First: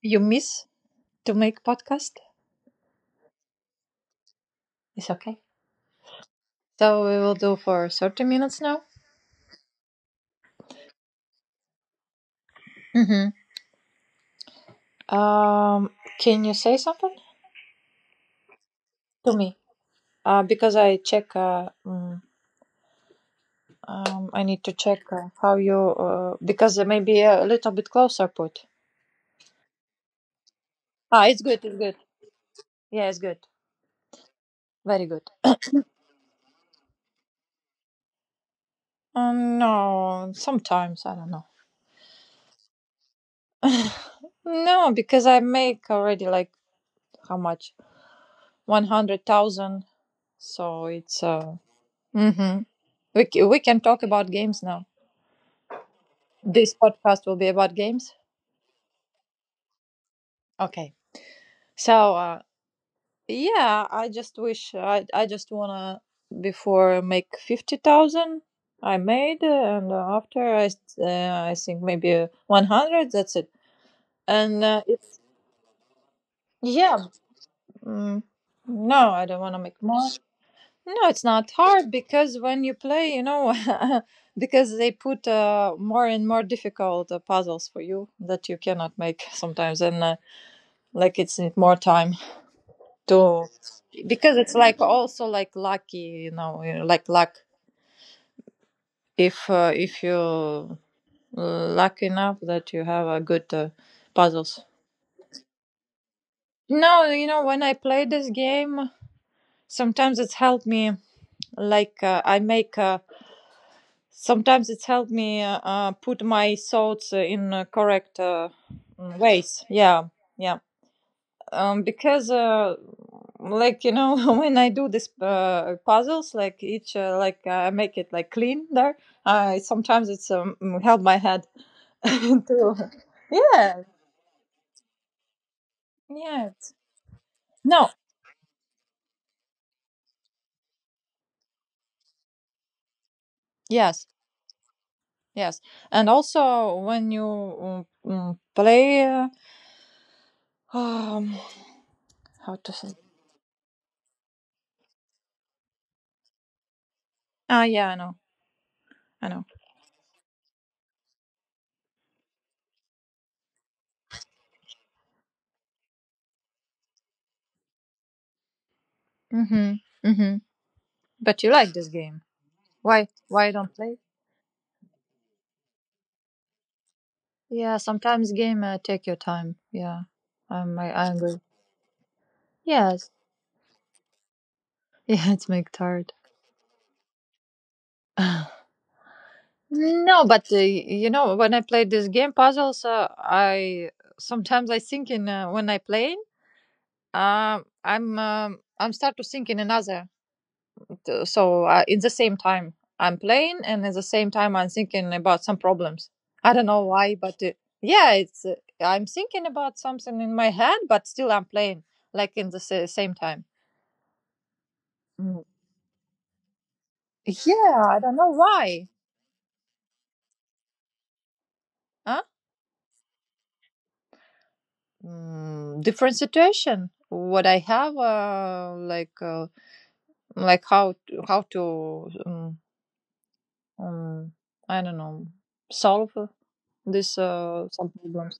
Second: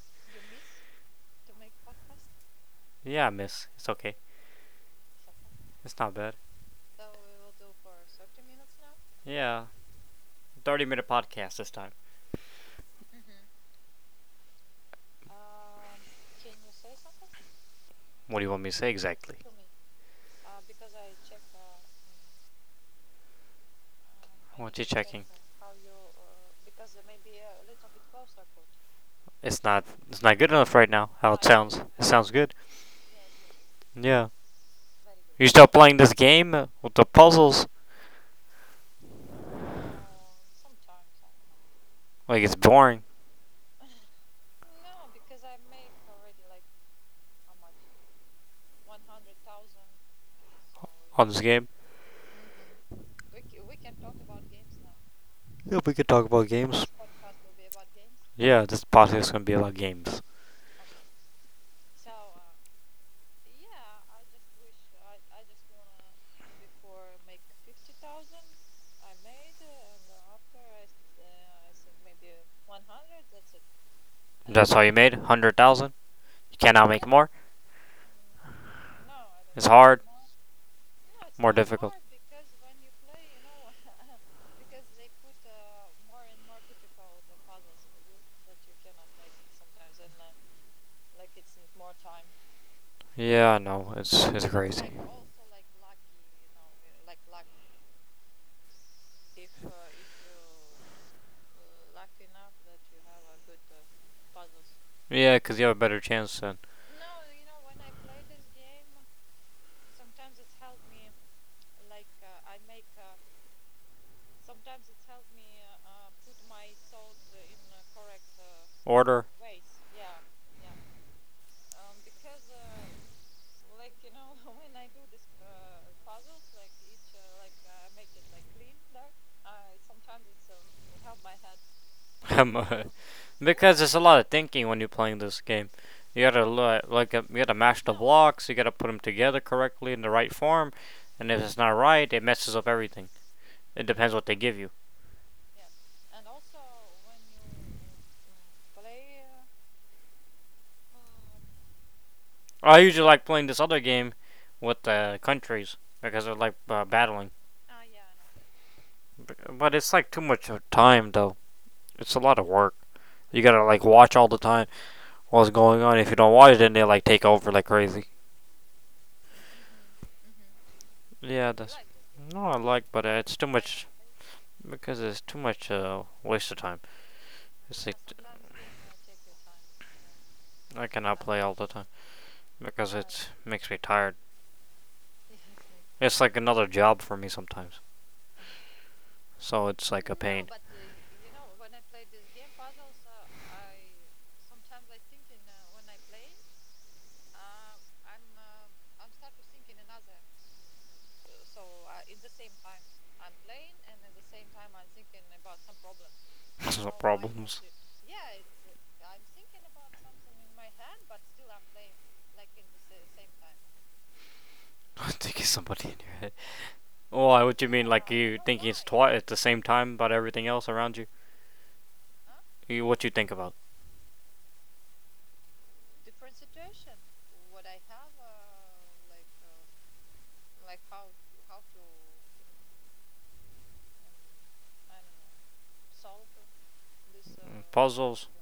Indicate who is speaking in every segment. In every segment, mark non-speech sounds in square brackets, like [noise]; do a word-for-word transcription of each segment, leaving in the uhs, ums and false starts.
Speaker 1: you miss to make podcast?
Speaker 2: Yeah, miss, it's okay.
Speaker 1: It's okay.
Speaker 2: It's not bad.
Speaker 1: So we will do for thirty minutes now.
Speaker 2: Yeah, thirty minute podcast this time.
Speaker 1: Mm-hmm. Um, can you say something
Speaker 2: What do you want me to say
Speaker 1: to
Speaker 2: exactly?
Speaker 1: me? Uh, because I check. Uh, mm, um, I need to
Speaker 2: What you
Speaker 1: check
Speaker 2: checking?
Speaker 1: uh, how you. Uh, because maybe a little bit closer put.
Speaker 2: It's not it's not good enough right now.
Speaker 1: Ah,
Speaker 2: How
Speaker 1: it's
Speaker 2: it
Speaker 1: good. It's
Speaker 2: sounds.
Speaker 1: good.
Speaker 2: It sounds good.
Speaker 1: Yeah, it's good.
Speaker 2: Yeah.
Speaker 1: Very good.
Speaker 2: You start playing this game uh, with the puzzles
Speaker 1: Um, no, sometimes I don't know.
Speaker 2: like it's boring
Speaker 1: No, because I make already like how much? One hundred thousand. So it's
Speaker 2: on this
Speaker 1: uh,
Speaker 2: game.
Speaker 1: hmm we c- we can talk about games now.
Speaker 2: Yeah, we could talk about
Speaker 1: This
Speaker 2: games.
Speaker 1: podcast will be about games.
Speaker 2: Yeah, this podcast is gonna be about games.
Speaker 1: Okay. So uh, yeah, I just wish I I just wanna before make fifty thousand I made uh, and uh, after I s- uh, I think maybe uh, one hundred. That's it. And
Speaker 2: That's how
Speaker 1: uh,
Speaker 2: you made?
Speaker 1: it's
Speaker 2: a hundred thousand? You cannot
Speaker 1: yeah.
Speaker 2: make more?
Speaker 1: Mm, no, I don't wanna
Speaker 2: It's
Speaker 1: make
Speaker 2: hard.
Speaker 1: more. No, it's not
Speaker 2: More
Speaker 1: hard
Speaker 2: difficult.
Speaker 1: because when you play, you know, [laughs] because they put uh, more and more difficult uh, puzzles for you that you cannot make [laughs] sometimes, and uh, like it's need more time to
Speaker 2: Yeah, I know. It's,
Speaker 1: because
Speaker 2: it's
Speaker 1: it's like
Speaker 2: crazy.
Speaker 1: also like lucky, you know, you know, like luck. If uh, if you lucky enough that you have a good uh, puzzles.
Speaker 2: Yeah, 'cause you have a better chance than
Speaker 1: No, you know, when I play this game, sometimes it's helped me. Like uh, I make. Uh, Sometimes it's helped me uh, uh, put my thoughts uh, in uh, correct uh, mm,
Speaker 2: order.
Speaker 1: ways. Yeah, yeah. Um, because uh, like you know, [laughs] when I do this uh, puzzles, like each uh, like uh, I make it like clean there. Uh, sometimes it's um, mm, help my head [laughs]
Speaker 2: [laughs]
Speaker 1: to.
Speaker 2: Because
Speaker 1: Yeah,
Speaker 2: there's a lot of thinking when you're playing this game. You gotta
Speaker 1: yeah.
Speaker 2: like uh, you gotta mash
Speaker 1: No.
Speaker 2: the blocks. You gotta put them together correctly in the right form, and if it's not right, it messes up everything. It
Speaker 1: Yes.
Speaker 2: depends what they give you.
Speaker 1: Yes. And also when you um, mm, play. Uh, um, [sighs] how to
Speaker 2: I
Speaker 1: say?
Speaker 2: usually like playing this other game with the uh, countries because I like uh, battling,
Speaker 1: Ah, yeah. I know. I know.
Speaker 2: but it's like too much time though. It's a lot of work. You gotta like watch all the time what's going on. If you don't watch, then they like take over like crazy.
Speaker 1: Mm-hmm. Mm-hmm. But
Speaker 2: Yeah,
Speaker 1: you like
Speaker 2: that's
Speaker 1: this game.
Speaker 2: no, I like, but
Speaker 1: Why?
Speaker 2: uh, it's too
Speaker 1: Why you don't
Speaker 2: much
Speaker 1: play?
Speaker 2: because it's too much uh, waste of time.
Speaker 1: Yeah,
Speaker 2: It's like
Speaker 1: sometimes game uh, take your time. Yeah, I'm
Speaker 2: I
Speaker 1: I
Speaker 2: cannot play
Speaker 1: angry.
Speaker 2: all the time because
Speaker 1: Yes. [laughs]
Speaker 2: it makes me tired.
Speaker 1: Yeah, it's make tired.
Speaker 2: It's like another job for me sometimes,
Speaker 1: [sighs] no,
Speaker 2: so it's like a pain.
Speaker 1: but uh, you know when I play this game puzzles, uh, I sometimes I think in uh, when I play,
Speaker 2: [laughs]
Speaker 1: um, I'm um, I'm start to think in another t- so uh, In the same time, I'm playing and at the same time I'm thinking about some problems. I don't know why, but uh,
Speaker 2: Problems.
Speaker 1: yeah it's uh, I'm thinking about something in my head but still I'm playing, like in the sa- same time.
Speaker 2: [laughs] Thinking
Speaker 1: Mm.
Speaker 2: somebody in your head. Well, I- what you
Speaker 1: Yeah,
Speaker 2: mean,
Speaker 1: I
Speaker 2: like
Speaker 1: don't know
Speaker 2: you thinking it's
Speaker 1: why.
Speaker 2: twice at the same time about everything else around you?
Speaker 1: Huh.
Speaker 2: You what you think about?
Speaker 1: Mm, different situation what I have, uh, like uh, like how to, how to um, um, I don't know, solve uh, this
Speaker 2: Mm,
Speaker 1: uh, some
Speaker 2: puzzles.
Speaker 1: problems.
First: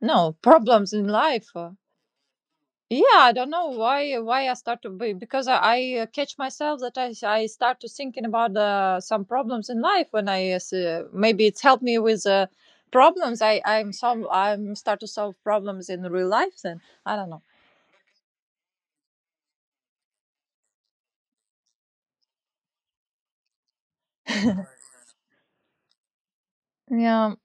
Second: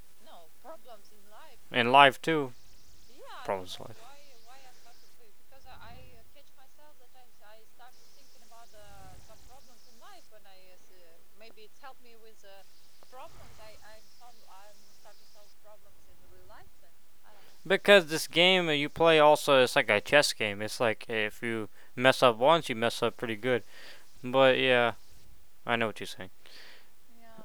Speaker 1: No, problems in life, uh,
Speaker 2: And life too.
Speaker 1: yeah, I don't know
Speaker 2: Problems in life.
Speaker 1: why why I start to be because I, I uh, catch myself that I I start to thinking about uh, some problems in life when I uh, s- uh, maybe it's helped me with uh, problems. I I'm some I'm start to solve problems in real life. Then I don't know.
Speaker 2: Because this game that you play also it's like a chess game. It's like if you mess up once, you mess up pretty good. But
Speaker 1: [laughs]
Speaker 2: yeah, I know what you're saying.
Speaker 1: Yeah.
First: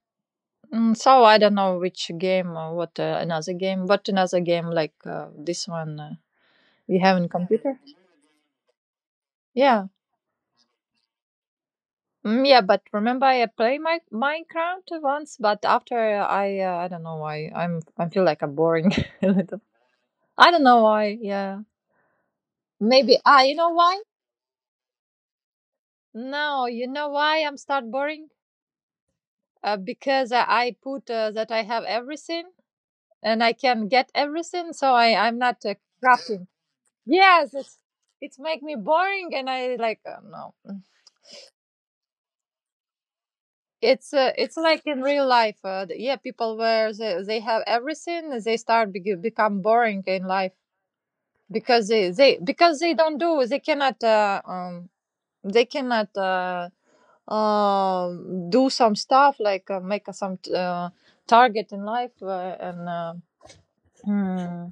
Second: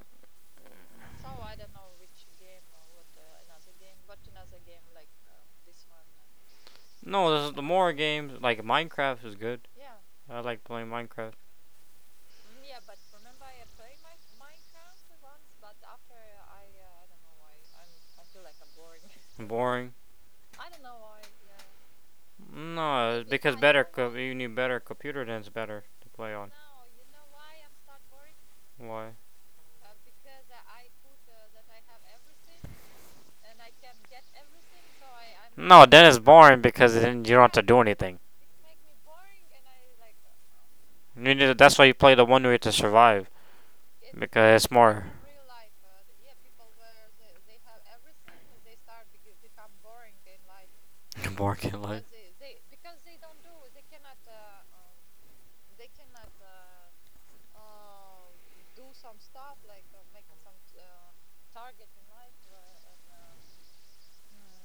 Speaker 1: mm, So I don't know which game or what uh, another game, but another game like uh, this one uh, you have in
Speaker 2: No, this is the
Speaker 1: computer.
Speaker 2: more games like Minecraft is good.
Speaker 1: Yeah.
Speaker 2: I like playing Minecraft.
Speaker 1: Mm, yeah, but remember I played my Minecraft once, but after I uh, I don't know why I'm I feel like I'm boring [laughs] a
Speaker 2: [laughs]
Speaker 1: little.
Speaker 2: Boring.
Speaker 1: I don't know why. Yeah,
Speaker 2: No,
Speaker 1: maybe
Speaker 2: it's
Speaker 1: ah
Speaker 2: because
Speaker 1: you know
Speaker 2: better
Speaker 1: why?
Speaker 2: co- you need better computer then it's better to play on.
Speaker 1: No, you know why I'm start boring?
Speaker 2: I'm starting? Why?
Speaker 1: Uh, because I, I put uh, that I have everything and I can get everything, so I I'm not uh,
Speaker 2: No, that is
Speaker 1: crafting.
Speaker 2: boring because then you don't have
Speaker 1: Yes,
Speaker 2: to
Speaker 1: it's
Speaker 2: do anything.
Speaker 1: it's make me boring, and I like uh, no.
Speaker 2: You need to, that's why you play the one where you have to survive
Speaker 1: it's uh, it's
Speaker 2: because it's
Speaker 1: like in
Speaker 2: more.
Speaker 1: real life uh, th- yeah, people where they, they have everything they start be-
Speaker 2: [laughs]
Speaker 1: become boring in life because
Speaker 2: Life.
Speaker 1: they, they because they don't do they cannot uh, um they cannot uh, um do some stuff like uh, make some t- uh, target in life uh, and uh, hmm,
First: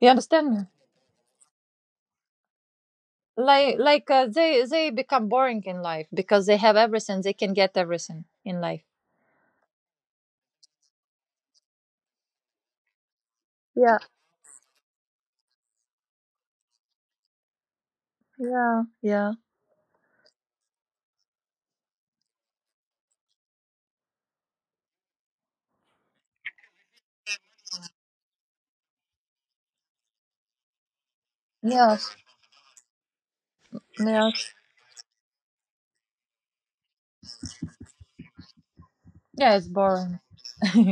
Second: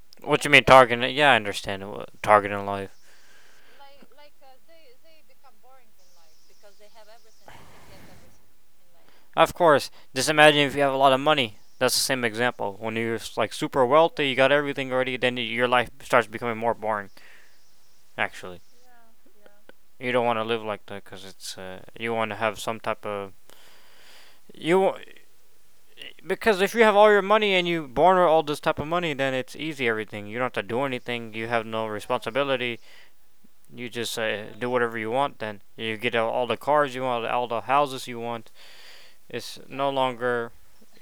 Speaker 1: you
Speaker 2: What
Speaker 1: understand
Speaker 2: you
Speaker 1: me
Speaker 2: mean targeting? Yeah, I understand what targeting life.
Speaker 1: like like uh, they they become boring in life because they have everything they can get everything in life
Speaker 2: Of course. Just imagine if you have a lot of money. That's the same example. When you're like super
Speaker 1: yeah
Speaker 2: wealthy, you got everything already, then your life starts becoming more boring. Actually,
Speaker 1: yeah yeah
Speaker 2: you don't want to live like that because it's uh, you want to have some type of you because if you have all your money and you born with all this type of money, then it's easy everything. You don't have to do anything. You have no
Speaker 1: yeah
Speaker 2: responsibility. You just
Speaker 1: yeah.
Speaker 2: uh, do whatever you want. Then you get all all the cars you want, all the houses you want. It's
Speaker 1: Yeah, it's
Speaker 2: no
Speaker 1: boring.
Speaker 2: longer,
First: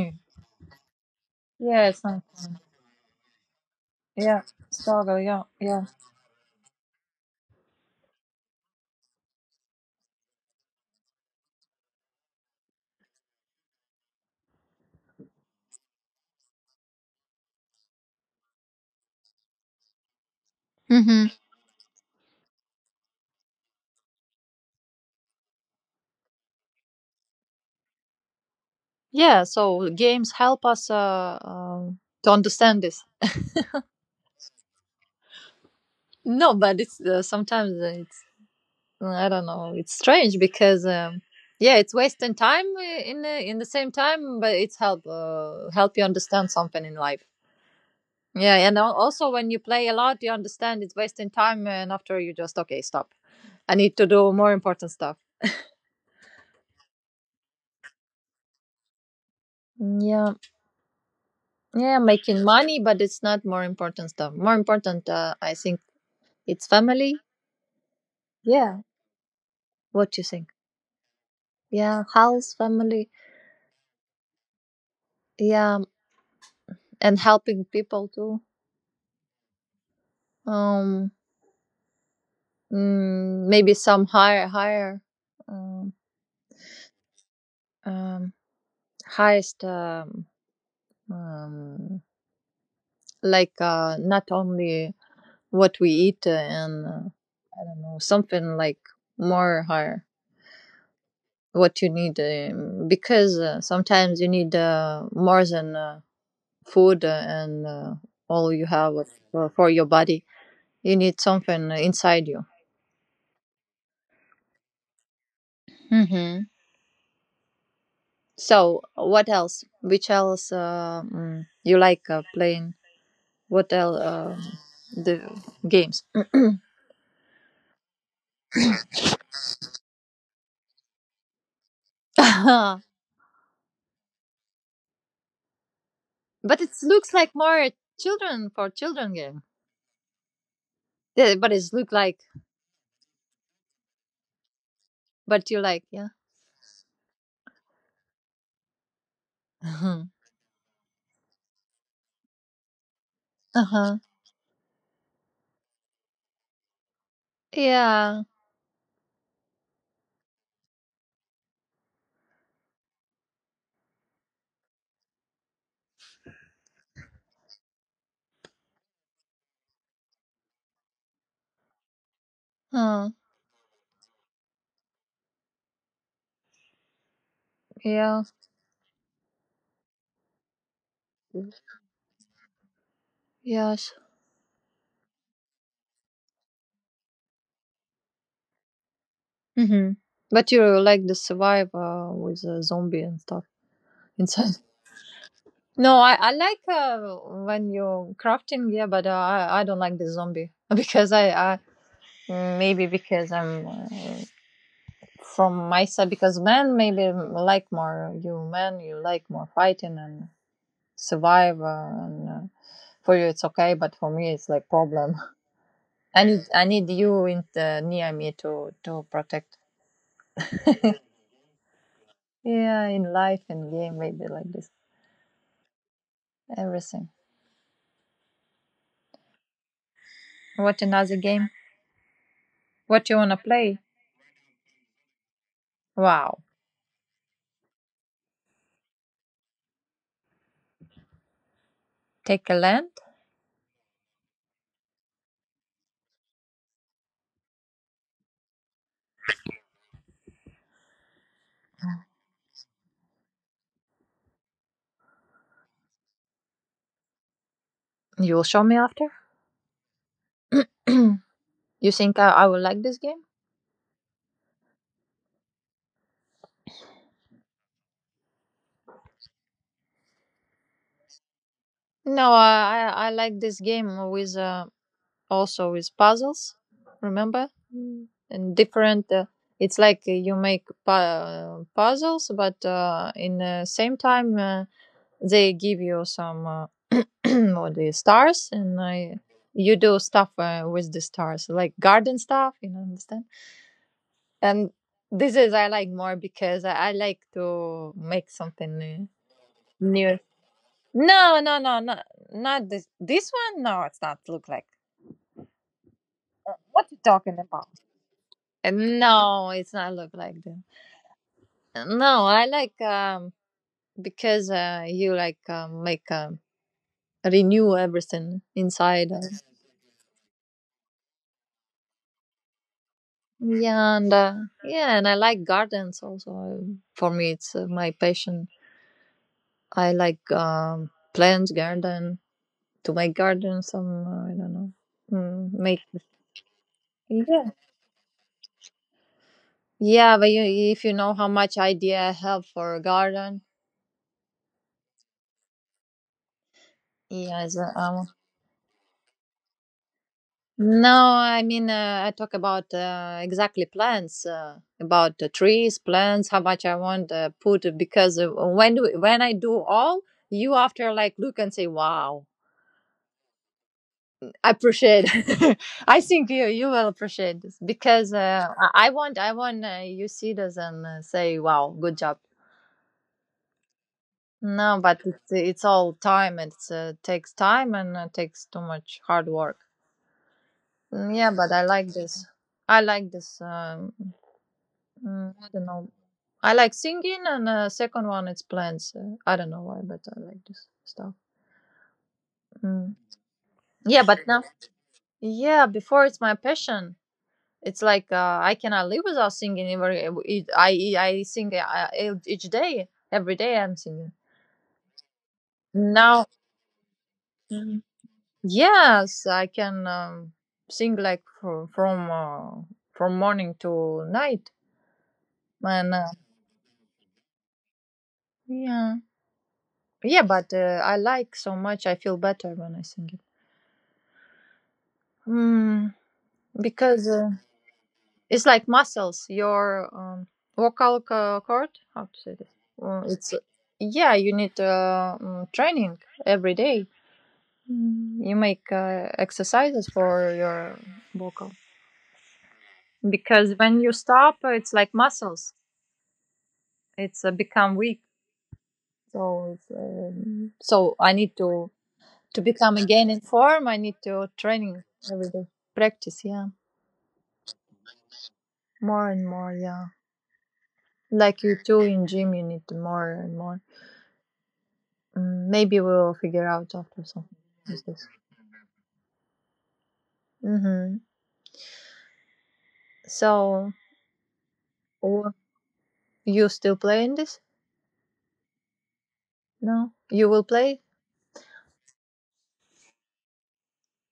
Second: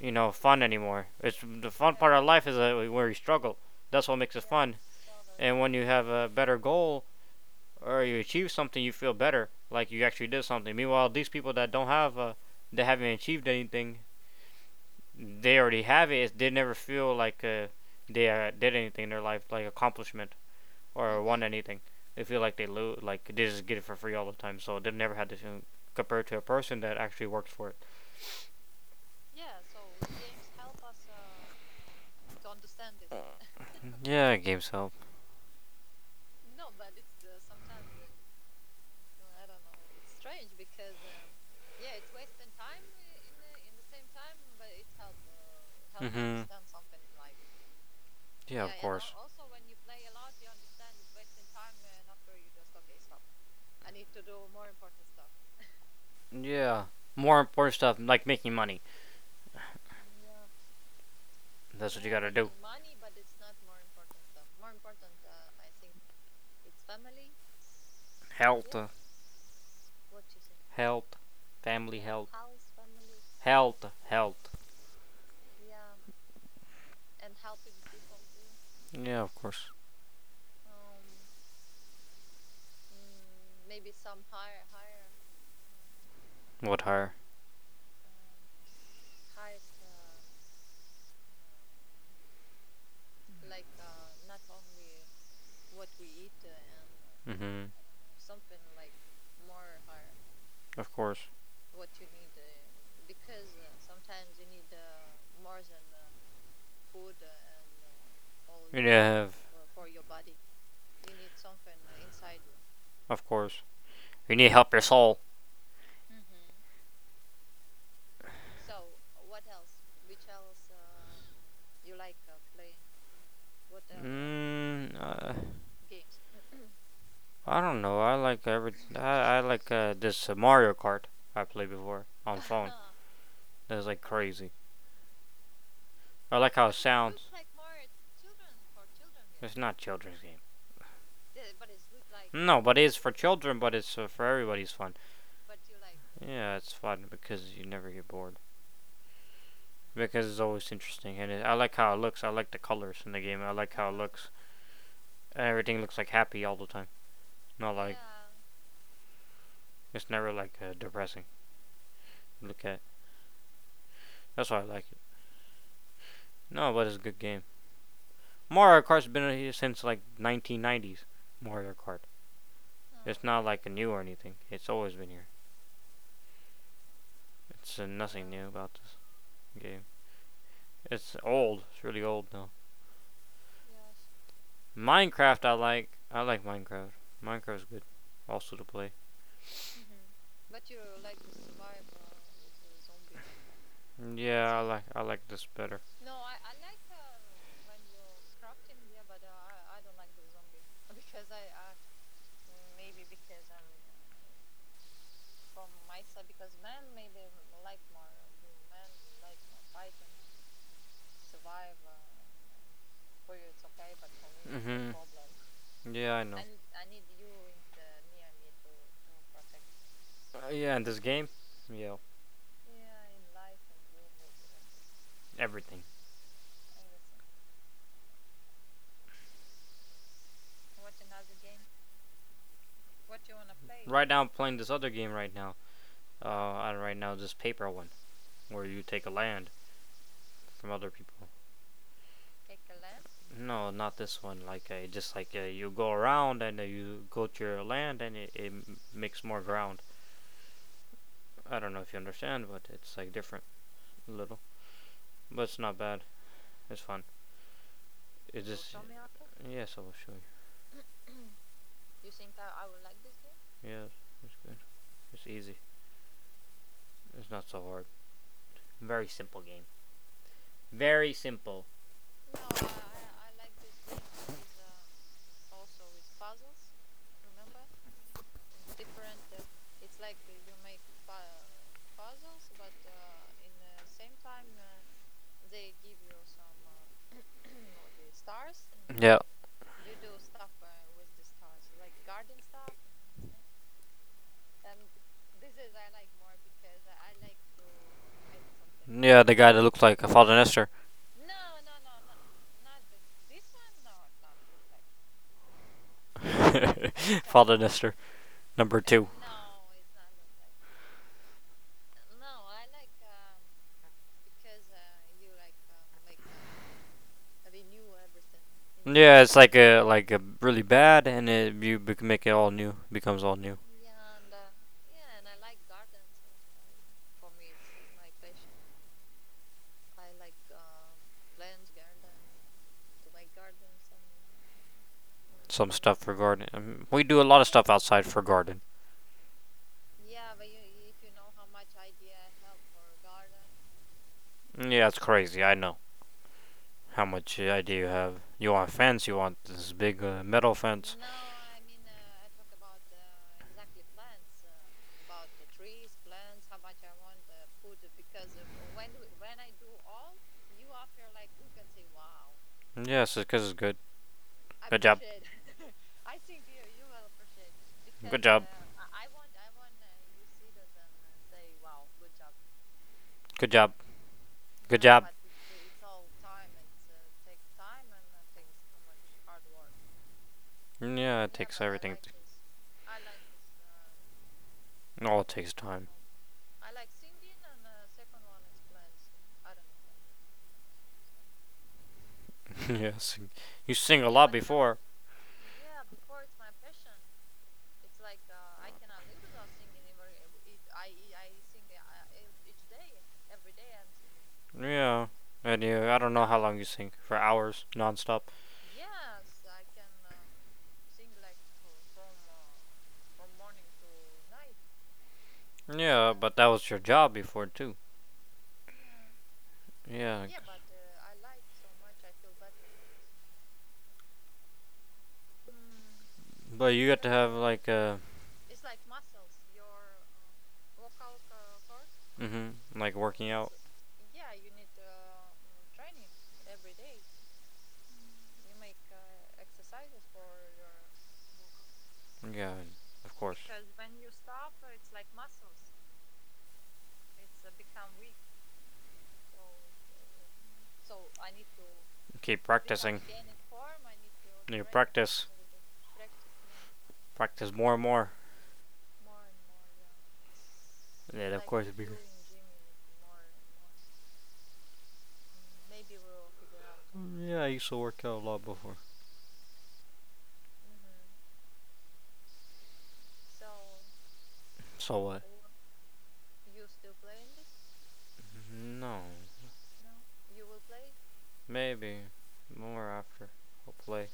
Speaker 2: you know, fun anymore. It's the
Speaker 1: yeah,
Speaker 2: fun
Speaker 1: it's
Speaker 2: part
Speaker 1: not
Speaker 2: of life is
Speaker 1: fun.
Speaker 2: uh, where you struggle. That's what makes
Speaker 1: Yeah,
Speaker 2: it fun.
Speaker 1: struggle. Yeah,
Speaker 2: And when you
Speaker 1: yeah.
Speaker 2: have a better goal, or you achieve something, you feel better, like you actually did something. Meanwhile, these people that don't have, uh, that haven't achieved anything, they already have it. They never feel like uh, they uh, did anything in their life, like accomplishment or
Speaker 1: Hmm.
Speaker 2: won anything. They feel like they lose, like they just get it for free all the time. So they've never had this feeling compared to a person that actually worked for it.
Speaker 1: Yeah, so games help us uh, um to understand this.
Speaker 2: [laughs] Uh, yeah, games help.
Speaker 1: No, but it's uh, sometimes it's I don't know. It's strange because um, yeah, it's wasting time uh, in the, in the same time, but it's help uh, help you
Speaker 2: Mm-hmm.
Speaker 1: understand something in life. Yeah,
Speaker 2: Yeah, of
Speaker 1: and al-
Speaker 2: course.
Speaker 1: also when you play a lot, you understand it's wasting time, and after you just okay, stop. I need to do more important stuff.
Speaker 2: Yeah. More important stuff, like making money.
Speaker 1: Yeah.
Speaker 2: That's
Speaker 1: Yeah,
Speaker 2: what you gotta
Speaker 1: making
Speaker 2: do.
Speaker 1: money, but it's not more important stuff. More important, uh, I think, it's family.
Speaker 2: Health.
Speaker 1: Yeah, what you think?
Speaker 2: Health. Family
Speaker 1: Yeah,
Speaker 2: health.
Speaker 1: house, family.
Speaker 2: Health. Health.
Speaker 1: Yeah, and helping people too.
Speaker 2: Yeah, of course.
Speaker 1: Um, mm, Maybe some higher, higher, um,
Speaker 2: What higher?
Speaker 1: um highest, um, um, like uh, not only what we eat and uh,
Speaker 2: Mm
Speaker 1: I
Speaker 2: hmm.
Speaker 1: don't know, something like more higher.
Speaker 2: Of course.
Speaker 1: What you need um, because uh, sometimes you need uh, more than uh, food uh, and uh, all you
Speaker 2: You need to
Speaker 1: have
Speaker 2: have.
Speaker 1: for, for your body, you need something inside you.
Speaker 2: Of course. You need to help your soul.
Speaker 1: Hmm. So what else which else uh, mm, you like uh, playing, what else um,
Speaker 2: Mm,
Speaker 1: the
Speaker 2: uh,
Speaker 1: games. [coughs]
Speaker 2: I don't know. I like every. I, I like uh, this uh, Mario Kart I played before
Speaker 1: [clears throat]
Speaker 2: on phone.
Speaker 1: but
Speaker 2: That's like crazy. I like how
Speaker 1: it
Speaker 2: it
Speaker 1: looks
Speaker 2: sounds.
Speaker 1: like more children for children game.
Speaker 2: It's not children's game.
Speaker 1: Yeah, but it's look like,
Speaker 2: No, but it's for children, but it's uh, for everybody's fun.
Speaker 1: but you like yeah.
Speaker 2: Yeah, it's fun because you never get bored.
Speaker 1: [laughs]
Speaker 2: Because it's always interesting, and it, I like how it looks. I like the colors in the game. I like how it
Speaker 1: uh-huh.
Speaker 2: looks. Everything looks like happy all the time. Not like
Speaker 1: Yeah,
Speaker 2: yeah. It's never like uh, depressing. Look at it. That's why I like it. No, but it's a good game. Mario Kart's been here since like nineteen nineties. Mario Kart. Oh.
Speaker 1: uh,
Speaker 2: It's not like a new or anything. It's always been here. It's uh,
Speaker 1: yeah.
Speaker 2: nothing new about this game. It's old. It's really old though.
Speaker 1: Yes.
Speaker 2: Minecraft, I like. I like Minecraft. Minecraft's good, also to play.
Speaker 1: Hmm. But you like the survivor with a zombie and stuff
Speaker 2: Yeah, I
Speaker 1: inside.
Speaker 2: like.
Speaker 1: [laughs]
Speaker 2: I like this better.
Speaker 1: No, I, I like uh, when you're crafting, yeah, but uh, I, I don't like the zombie [laughs] because I, I mm, maybe because I'm uh, from my side because men maybe like more you men you like more fighting and survivor and uh, for you it's okay but for me it's like
Speaker 2: Mhm.
Speaker 1: problem.
Speaker 2: Yeah,
Speaker 1: [laughs]
Speaker 2: I
Speaker 1: I
Speaker 2: know.
Speaker 1: need I need you in the, near me to to protect.
Speaker 2: Uh, yeah, and this game. Yeah,
Speaker 1: Yeah, in life and game maybe like this.
Speaker 2: everything.
Speaker 1: Everything. What another game? What you wanna play?
Speaker 2: Right now, I'm playing this other game right now.
Speaker 1: Wow.
Speaker 2: Uh, and right now, this paper one, where you take a land from other people.
Speaker 1: Take a land?
Speaker 2: No, not this one. Like uh, just like uh, you go around and uh, you go to your land and it, it makes more ground. I don't know if you understand, but it's like different a little. But it's not bad. It's fun.
Speaker 1: You will
Speaker 2: It's you
Speaker 1: show
Speaker 2: just
Speaker 1: me after?
Speaker 2: yes, I will show you.
Speaker 1: [clears throat] you think I, I will like this game?
Speaker 2: Yes, it's good. It's easy. It's not so hard. Very simple game. Very simple.
Speaker 1: No, I I like this game with uh, also with puzzles. Remember? Mm. And different. Uh, it's like you make pu- uh, puzzles, but uh, in the same time uh, they give you some uh, [clears throat] what the stars, and
Speaker 2: Yeah.
Speaker 1: I, you do stuff uh, with the stars, like garden stuff. You know, understand? And this is I like more because I, I like to make something new.
Speaker 2: Yeah, the guy that looks like a
Speaker 1: New.
Speaker 2: Father Nestor.
Speaker 1: No, no, no, no, not this. This one? No, it's not look like. What you
Speaker 2: [laughs]
Speaker 1: talking
Speaker 2: Father
Speaker 1: about?
Speaker 2: Nestor,
Speaker 1: Uh,
Speaker 2: number two.
Speaker 1: No, it's not look like that. No, I like um, because uh, you like um, make um, renew everything inside.
Speaker 2: Yeah,
Speaker 1: Uh,
Speaker 2: it's like a like a really bad, and it, you bec- make it all new, becomes all new.
Speaker 1: yeah, and uh, yeah, and I like gardens also. For me, it's uh, my passion. I like um, plants, garden. To my garden some uh, I don't know, mm,
Speaker 2: Some
Speaker 1: make,
Speaker 2: stuff for garden. Um, we do a lot
Speaker 1: yeah,
Speaker 2: of stuff outside for garden.
Speaker 1: yeah but you, if you know how much idea I have for a garden.
Speaker 2: Yeah, it's crazy. I know. How much uh,
Speaker 1: Yeah it's, uh,
Speaker 2: idea you
Speaker 1: um,
Speaker 2: have? You want a fence? You want this big uh, metal fence?
Speaker 1: no I mean uh, I talk about uh, exactly plants uh, about the trees plants how much I want to put because uh, when do, when I do all, you after like look and say wow,
Speaker 2: Yes, because it's good.
Speaker 1: I
Speaker 2: Good job.
Speaker 1: appreciate. [laughs] I think you you will appreciate this because
Speaker 2: Good job.
Speaker 1: uh, i I want i want uh, you see this and uh, say wow good job.
Speaker 2: Good job.
Speaker 1: No,
Speaker 2: Good
Speaker 1: but
Speaker 2: job.
Speaker 1: it's it's all time. It's uh, takes time and uh, takes too much hard work.
Speaker 2: Yeah, it
Speaker 1: Mm,
Speaker 2: Yeah,
Speaker 1: yeah, but
Speaker 2: takes
Speaker 1: I like
Speaker 2: everything.
Speaker 1: this. I like this. Um,
Speaker 2: All it
Speaker 1: mm, I
Speaker 2: takes
Speaker 1: don't
Speaker 2: time.
Speaker 1: know. I like singing, and uh, second one it's plants. Uh, I don't know why, but I like this stuff.
Speaker 2: [laughs]
Speaker 1: Mm.
Speaker 2: Yes, you sing
Speaker 1: Yeah,
Speaker 2: a
Speaker 1: but
Speaker 2: lot
Speaker 1: now,
Speaker 2: before.
Speaker 1: yeah, before it's my passion. It's like uh, I cannot live without singing. Every it, I I sing uh, each day, every day I'm singing.
Speaker 2: Yeah, and you, I don't know
Speaker 1: Now,
Speaker 2: how long you sing for hours nonstop.
Speaker 1: yes, I can um, sing like fr- from uh, from morning to night, and uh,
Speaker 2: Yeah, but that was your job before too.
Speaker 1: yeah, yeah.
Speaker 2: Yeah,
Speaker 1: But uh, I like so much.
Speaker 2: 'Cause-
Speaker 1: I feel better when I sing it. Mm,
Speaker 2: But you got
Speaker 1: because
Speaker 2: to
Speaker 1: uh,
Speaker 2: have like uh,
Speaker 1: it's like muscles. Your um, vocal co- cord. How to say this?
Speaker 2: hmm like
Speaker 1: Uh,
Speaker 2: working
Speaker 1: it's uh,
Speaker 2: out.
Speaker 1: yeah. You need uh, mm, training every day. Mm, You make uh, exercises for your vocal
Speaker 2: Yeah, of course.
Speaker 1: because when you stop, uh, it's like muscles it's uh, become weak. So it's, um, so I need to to
Speaker 2: Keep
Speaker 1: become
Speaker 2: practicing.
Speaker 1: again in
Speaker 2: Practicing.
Speaker 1: form. I need to
Speaker 2: You
Speaker 1: training
Speaker 2: practice,
Speaker 1: every day, practice. Yeah,
Speaker 2: bit. Practice more and more.
Speaker 1: more and more. Yeah,
Speaker 2: Yeah, of
Speaker 1: like you
Speaker 2: course. It'd
Speaker 1: do
Speaker 2: be...
Speaker 1: in gym, you need more and more.
Speaker 2: more.
Speaker 1: Mm, maybe we'll figure out after
Speaker 2: Mm,
Speaker 1: something.
Speaker 2: yeah, I used to
Speaker 1: Like
Speaker 2: work
Speaker 1: this.
Speaker 2: out a lot before.
Speaker 1: Mm-hmm. So
Speaker 2: So what?
Speaker 1: w- you still play in this?
Speaker 2: No,
Speaker 1: No, you will play.
Speaker 2: maybe more after. Hopefully.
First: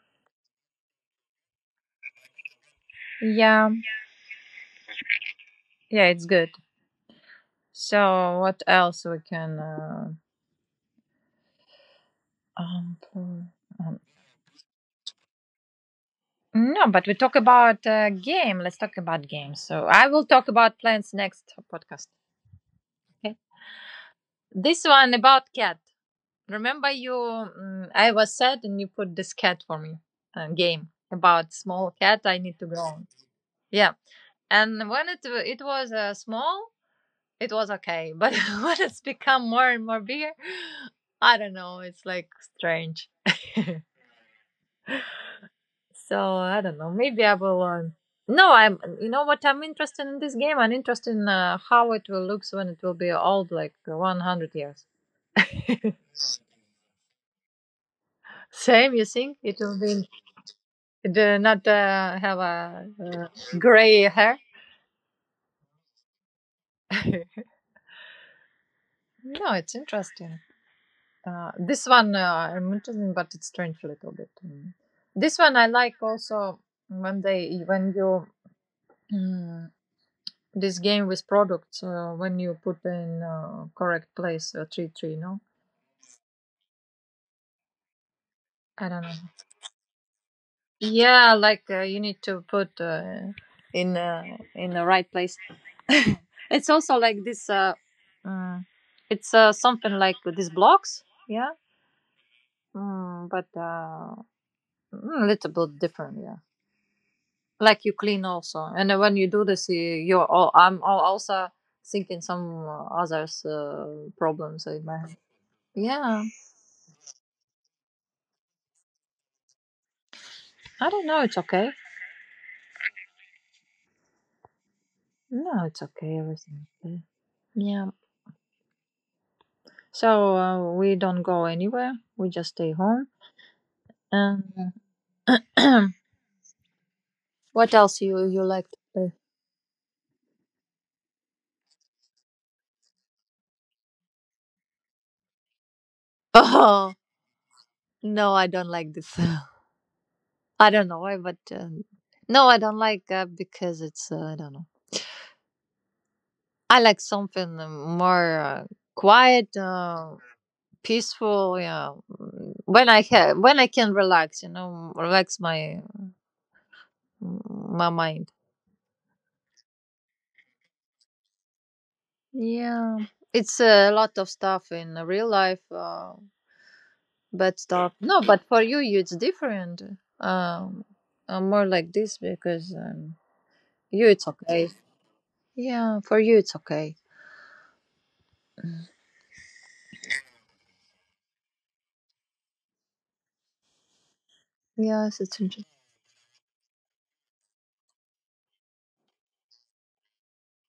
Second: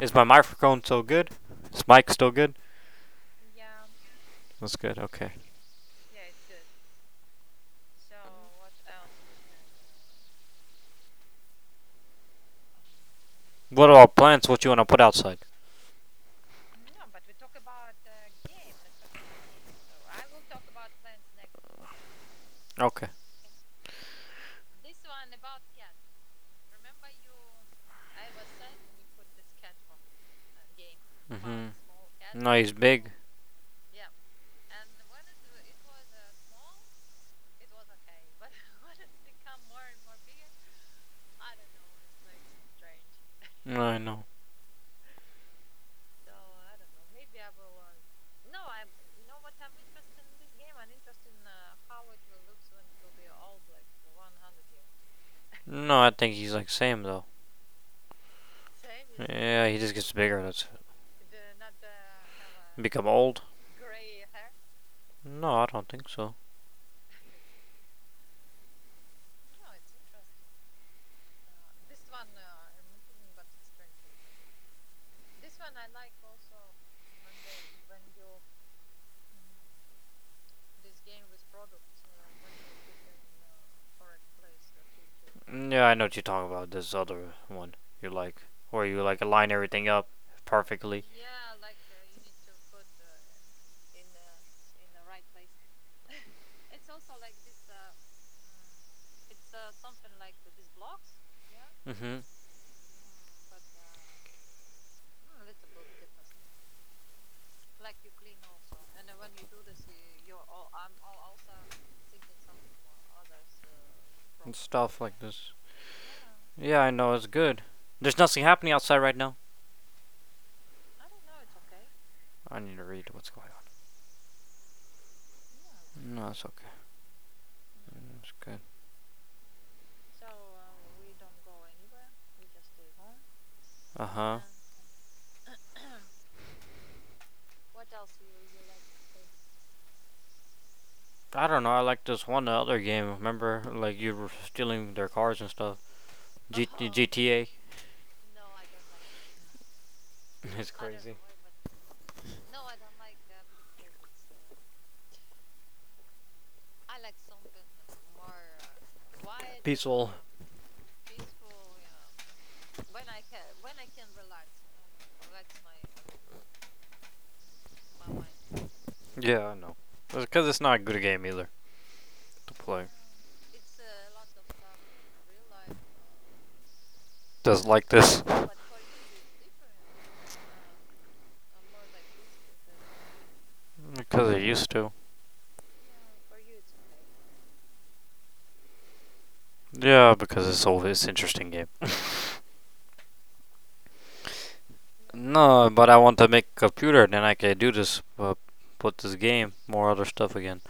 Speaker 2: Is my microphone still good? Is mic still good?
Speaker 1: Yeah,
Speaker 2: That's good. Okay.
Speaker 1: yeah, it's good. So what else we can uh, um, play?
Speaker 2: What are our plants? What you want to put outside?
Speaker 1: No, but we talk about uh, game. Let's talk about games. So I will talk about plants next podcast.
Speaker 2: Okay.
Speaker 1: Okay. This one about cat. Remember you? Mm, I was sad, and you put this cat for me. Uh, game about
Speaker 2: Hmm.
Speaker 1: small cat. I
Speaker 2: No,
Speaker 1: need to
Speaker 2: he's
Speaker 1: grow. On.
Speaker 2: big.
Speaker 1: Yeah. And when it it was uh, small, it was okay. But [laughs] when it's become more and more bigger, I don't know. It's like strange. [laughs]
Speaker 2: No, I know.
Speaker 1: So I don't know. Maybe I will. Um, no, I'm. You know what? I'm interested in this game. I'm interested in uh, how it will look when it will be old, like one hundred years.
Speaker 2: No, I think he's like Sam though.
Speaker 1: Same, you think it
Speaker 2: Yeah, he
Speaker 1: will
Speaker 2: just
Speaker 1: be
Speaker 2: gets bigger. That's it.
Speaker 1: it, uh, not uh, have a
Speaker 2: Become
Speaker 1: uh,
Speaker 2: old.
Speaker 1: gray hair.
Speaker 2: No, I don't think so.
Speaker 1: [laughs] No, it's interesting. Uh, this one uh, I'm interested, in, but it's strange a little bit. Mm. This one I like also when they when you. mm, this game with products uh, when you put in uh, correct place uh, three three no
Speaker 2: Yeah, I know what you're talking about. This other one you like, where
Speaker 1: I
Speaker 2: you
Speaker 1: don't know.
Speaker 2: like align everything up perfectly.
Speaker 1: Yeah, like uh, you need to put uh, in uh, in the right place. [laughs] It's also like this. Uh, mm, it's uh, something like these blocks. Yeah,
Speaker 2: Mm-hmm.
Speaker 1: mm, but uh, mm, a little bit different. Yeah, like you clean also, and then when you do this, you- you're. All I'm all also thinking some uh, others uh,
Speaker 2: And
Speaker 1: problems in my
Speaker 2: stuff
Speaker 1: head.
Speaker 2: like this.
Speaker 1: Yeah,
Speaker 2: Yeah, I know, it's good. There's nothing happening outside right now.
Speaker 1: I don't know. It's okay.
Speaker 2: I need to read what's going
Speaker 1: No, it's
Speaker 2: yeah, on.
Speaker 1: okay.
Speaker 2: No, it's okay.
Speaker 1: Everything. Okay. Yeah.
Speaker 2: It's good.
Speaker 1: So uh, we don't go anywhere. We just stay home.
Speaker 2: Uh huh. Yeah.
Speaker 1: And [clears throat] what else you you like to play? [laughs]
Speaker 2: I don't know, I like this one other game. Remember, like, you were stealing their cars and stuff? G- [laughs] uh
Speaker 1: Oh,
Speaker 2: G T A?
Speaker 1: no, I don't like this. [laughs]
Speaker 2: [laughs]
Speaker 1: I
Speaker 2: It's crazy.
Speaker 1: don't know
Speaker 2: Crazy.
Speaker 1: why, but um, no, I don't like that because it's, uh, I don't know. I like something uh, more uh, quiet,
Speaker 2: Peaceful.
Speaker 1: uh, peaceful, yeah. Mm, when I ha- when I can relax, you know, relax my my mind.
Speaker 2: Yeah, I know. It's because it's not a good game either to play.
Speaker 1: Yeah, it's a lot of stuff in real life. Uh, But
Speaker 2: Just like
Speaker 1: stop. No,
Speaker 2: this.
Speaker 1: but for you, you- it's different. Um, I'm more like this because um, you, it's
Speaker 2: Because it used
Speaker 1: okay.
Speaker 2: to.
Speaker 1: Yeah, for you, it's okay.
Speaker 2: Yeah, because it's always interesting game.
Speaker 1: Yes, it's interesting.
Speaker 2: No, but I want to make a computer, then I can do this, uh, put this game, more other stuff again.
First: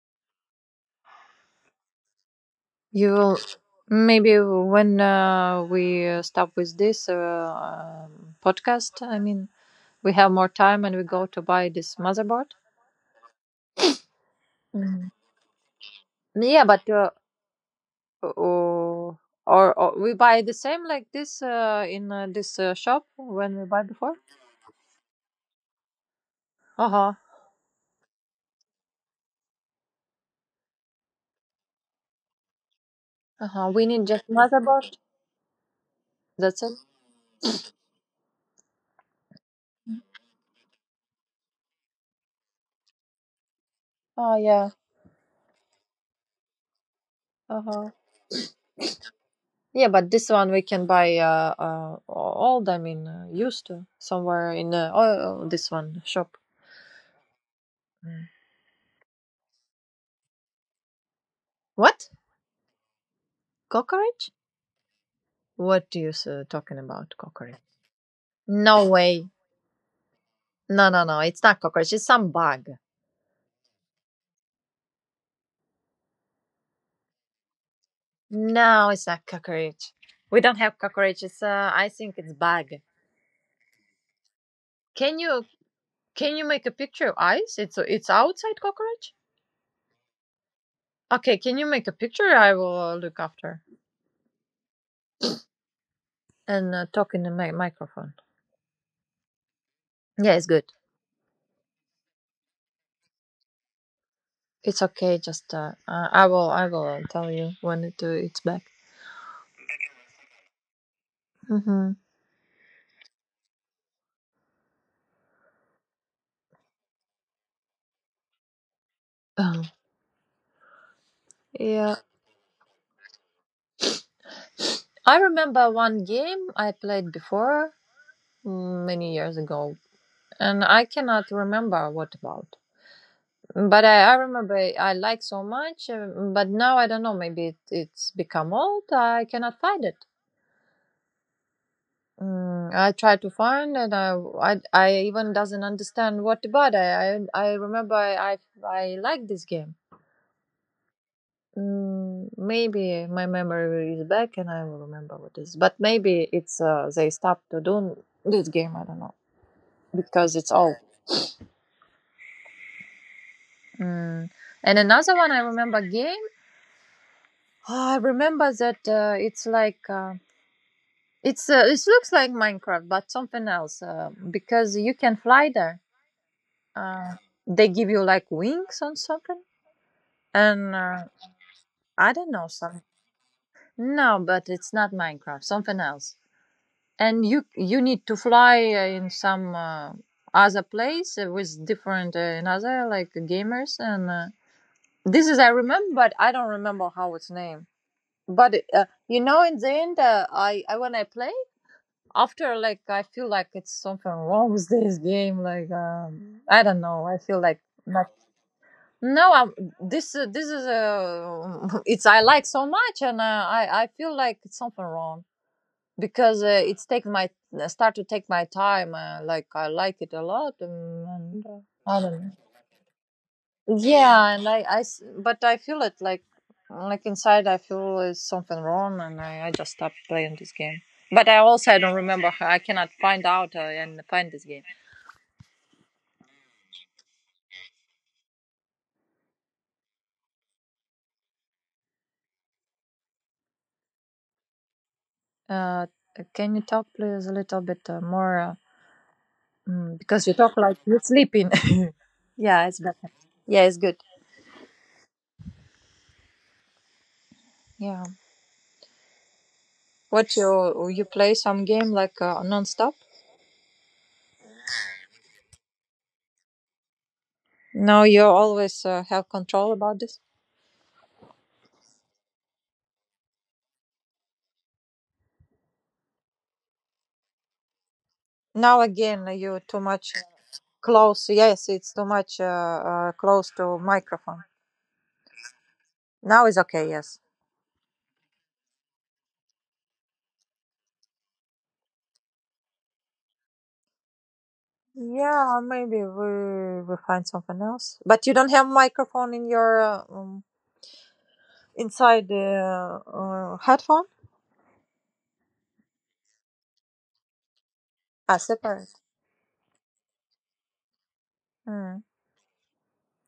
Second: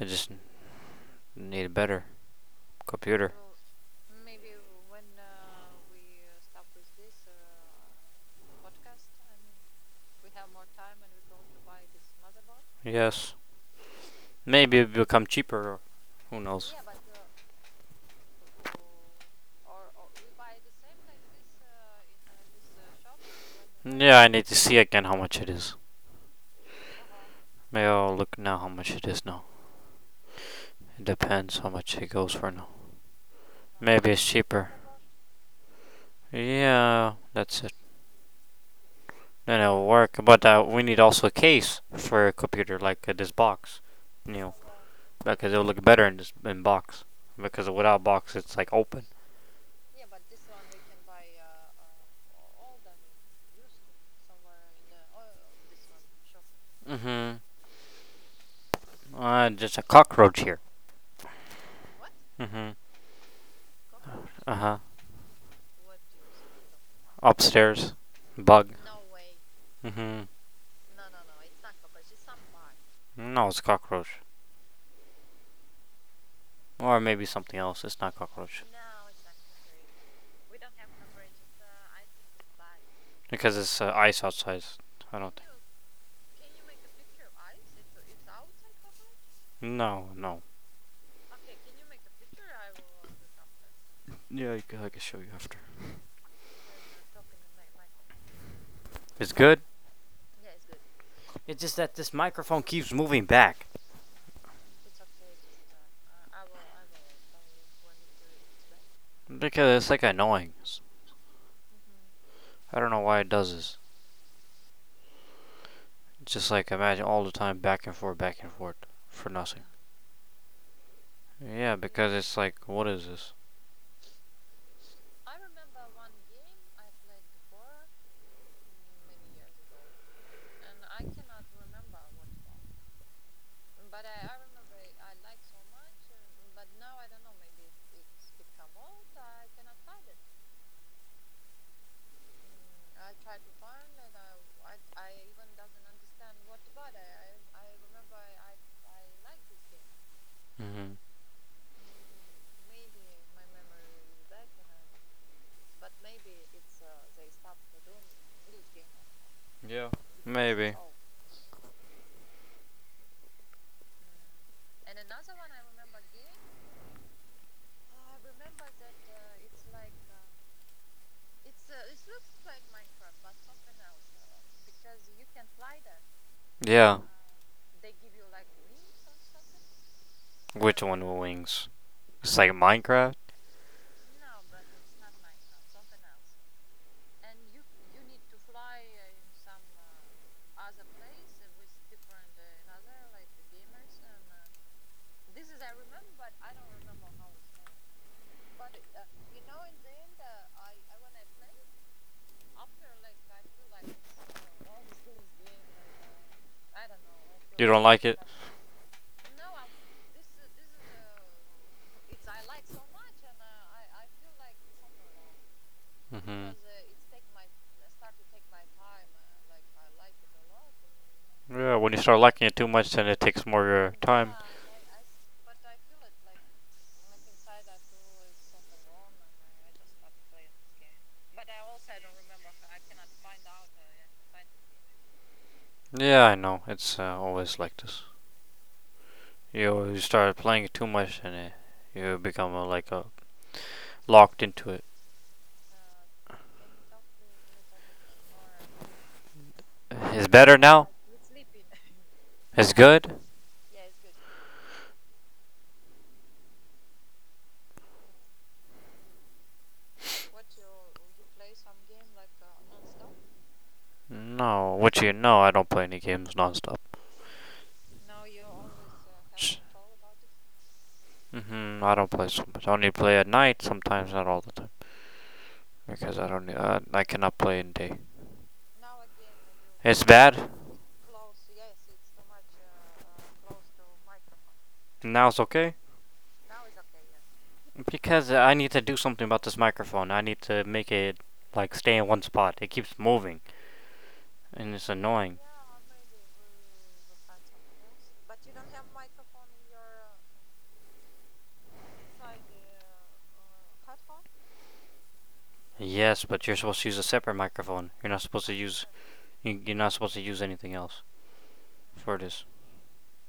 Speaker 2: I just need a better
Speaker 1: You
Speaker 2: computer.
Speaker 1: will maybe when uh, we uh, stop with this uh, um, podcast. I mean, we have more time and we go to buy this motherboard.
Speaker 2: Yes. Maybe it will
Speaker 1: Mhm.
Speaker 2: become cheaper, or who
Speaker 1: Yeah,
Speaker 2: knows.
Speaker 1: but uh, or, or or we buy the same like this uh, in uh, this uh, shop when we buy before.
Speaker 2: Yeah, I need to see again how much it is.
Speaker 1: Uh huh.
Speaker 2: Maybe I'll look now how much it is now. It depends how much it goes for now.
Speaker 1: Uh huh. We need
Speaker 2: Maybe it's
Speaker 1: just
Speaker 2: cheaper.
Speaker 1: motherboard. That's it.
Speaker 2: Yeah, that's it. Then it'll work. But uh, we need also a case for a computer like uh, this box. You
Speaker 1: Oh
Speaker 2: know,
Speaker 1: yeah.
Speaker 2: because it'll look better in this in box. Because
Speaker 1: Uh-huh.
Speaker 2: without box, it's like open.
Speaker 1: Yeah, but this one we can buy uh, uh old. I mean, uh, used uh, somewhere in uh, oh, this one shop.
Speaker 2: Mm-hmm.
Speaker 1: Mm.
Speaker 2: Uh, just a cockroach here.
Speaker 1: What
Speaker 2: Mm-hmm.
Speaker 1: cockroach?
Speaker 2: Uh huh.
Speaker 1: What do you s- uh, talking about cockroach?
Speaker 2: Upstairs. Bug.
Speaker 1: No way.
Speaker 2: Hmm.
Speaker 1: No, no, no. It's not cockroach. It's some bug.
Speaker 2: No, it's cockroach. Or maybe something else. It's not cockroach.
Speaker 1: No, it's not cockroach. We don't have cockroach. It's uh, I think it's bug.
Speaker 2: Because it's uh, ice outside. I
Speaker 1: Can
Speaker 2: don't
Speaker 1: you
Speaker 2: think.
Speaker 1: can you make a picture of eyes? It's it's outside cockroach.
Speaker 2: No, no.
Speaker 1: Okay, can you make a picture? I will uh, look after.
Speaker 2: Yeah, I can show you after.
Speaker 1: And uh, talk in the mi- microphone.
Speaker 2: It's good.
Speaker 1: Yeah, it's good.
Speaker 2: It's just that this microphone keeps moving back.
Speaker 1: It's okay. Just uh, uh, I will I will tell you when it, uh, it's back.
Speaker 2: Because it's like annoying.
Speaker 1: Mm-hmm.
Speaker 2: I I don't know why it does this. It's just like imagine all the time back and forth, back and forth for
Speaker 1: Oh,
Speaker 2: nothing. Yeah,
Speaker 1: yeah.
Speaker 2: because it's like, what is this?
Speaker 1: I remember one game I played before mm, many years ago, and I cannot remember what about. But I, I remember I like so much, uh, but now I don't know. Maybe it, it's become old. I cannot find it. Mm, I tried to find and I, I, I even doesn't understand what about it. I, I remember I, I, I like this game.
Speaker 2: Hmm.
Speaker 1: Mm, maybe my memory is back and I will remember what it is. But maybe it's uh, they stopped to do this game. I don't know
Speaker 2: Yeah,
Speaker 1: because it's
Speaker 2: maybe.
Speaker 1: old. Mm. And another one I remember game. Oh, I remember that uh, it's like uh, it's uh, it looks like Minecraft but something else uh, because you can fly there.
Speaker 2: Yeah.
Speaker 1: Uh, they give you like wings or something. And
Speaker 2: Which
Speaker 1: uh,
Speaker 2: one with wings?
Speaker 1: I don't
Speaker 2: It's
Speaker 1: know
Speaker 2: like
Speaker 1: some.
Speaker 2: Minecraft?
Speaker 1: No, but it's not Minecraft. Something else. And you you need to fly uh, in some uh, other place uh, with different uh, another like gamers and uh, this is I remember, but I don't remember how it's named. But uh, you know, in the end, uh, I, I when I play after like I feel like it's something wrong with this game. Like um, I don't know. I feel like
Speaker 2: You don't like
Speaker 1: not.
Speaker 2: it?
Speaker 1: No, I this uh, this is uh, [laughs] it's I like so much, and uh, I I feel like it's something wrong because
Speaker 2: Hmm.
Speaker 1: uh, it's take my uh, start to take my time. Uh, like I like it a lot, and, and uh,
Speaker 2: Yeah, when you
Speaker 1: I don't
Speaker 2: start
Speaker 1: know.
Speaker 2: liking it too much, then it takes more of your time.
Speaker 1: Yeah, and I, I s- but I feel it like like inside I feel is something wrong, and I I just stopped playing this game. But I also I don't remember. how- I cannot find out uh, and find this game.
Speaker 2: Yeah, I know. It's uh, always like this. You start playing it too much and it, you become uh, like uh, locked into it.
Speaker 1: Uh, can you talk please a little bit uh, more? uh, Mm,
Speaker 2: It's
Speaker 1: because you talk
Speaker 2: better
Speaker 1: like
Speaker 2: now.
Speaker 1: you're sleeping. [laughs] Yeah,
Speaker 2: It's
Speaker 1: it's better.
Speaker 2: good.
Speaker 1: Yeah, it's good. Yeah. What you you play some game like uh, non-stop?
Speaker 2: No, what you know, I don't play any games nonstop.
Speaker 1: No, you always uh, have
Speaker 2: Sh-
Speaker 1: control about this.
Speaker 2: Mhm. I don't play so much. I only play at night sometimes, not all the time, because I don't. Uh, I cannot play in day.
Speaker 1: Now again, you too
Speaker 2: It's
Speaker 1: much
Speaker 2: bad.
Speaker 1: close. Yes, it's too much uh, uh, close to microphone.
Speaker 2: Now it's okay
Speaker 1: Now is okay. Yes.
Speaker 2: because I need to do something about this microphone. I need to make it like stay in one spot. It keeps moving and it's annoying.
Speaker 1: Yeah, maybe we we find something else. But you don't have microphone in your uh, um, inside the uh, uh, headphone.
Speaker 2: Yes, but you're supposed to use a separate microphone. You're not
Speaker 1: Ah,
Speaker 2: supposed to use
Speaker 1: separate.
Speaker 2: you- you're not supposed to use anything else
Speaker 1: Mm,
Speaker 2: for this.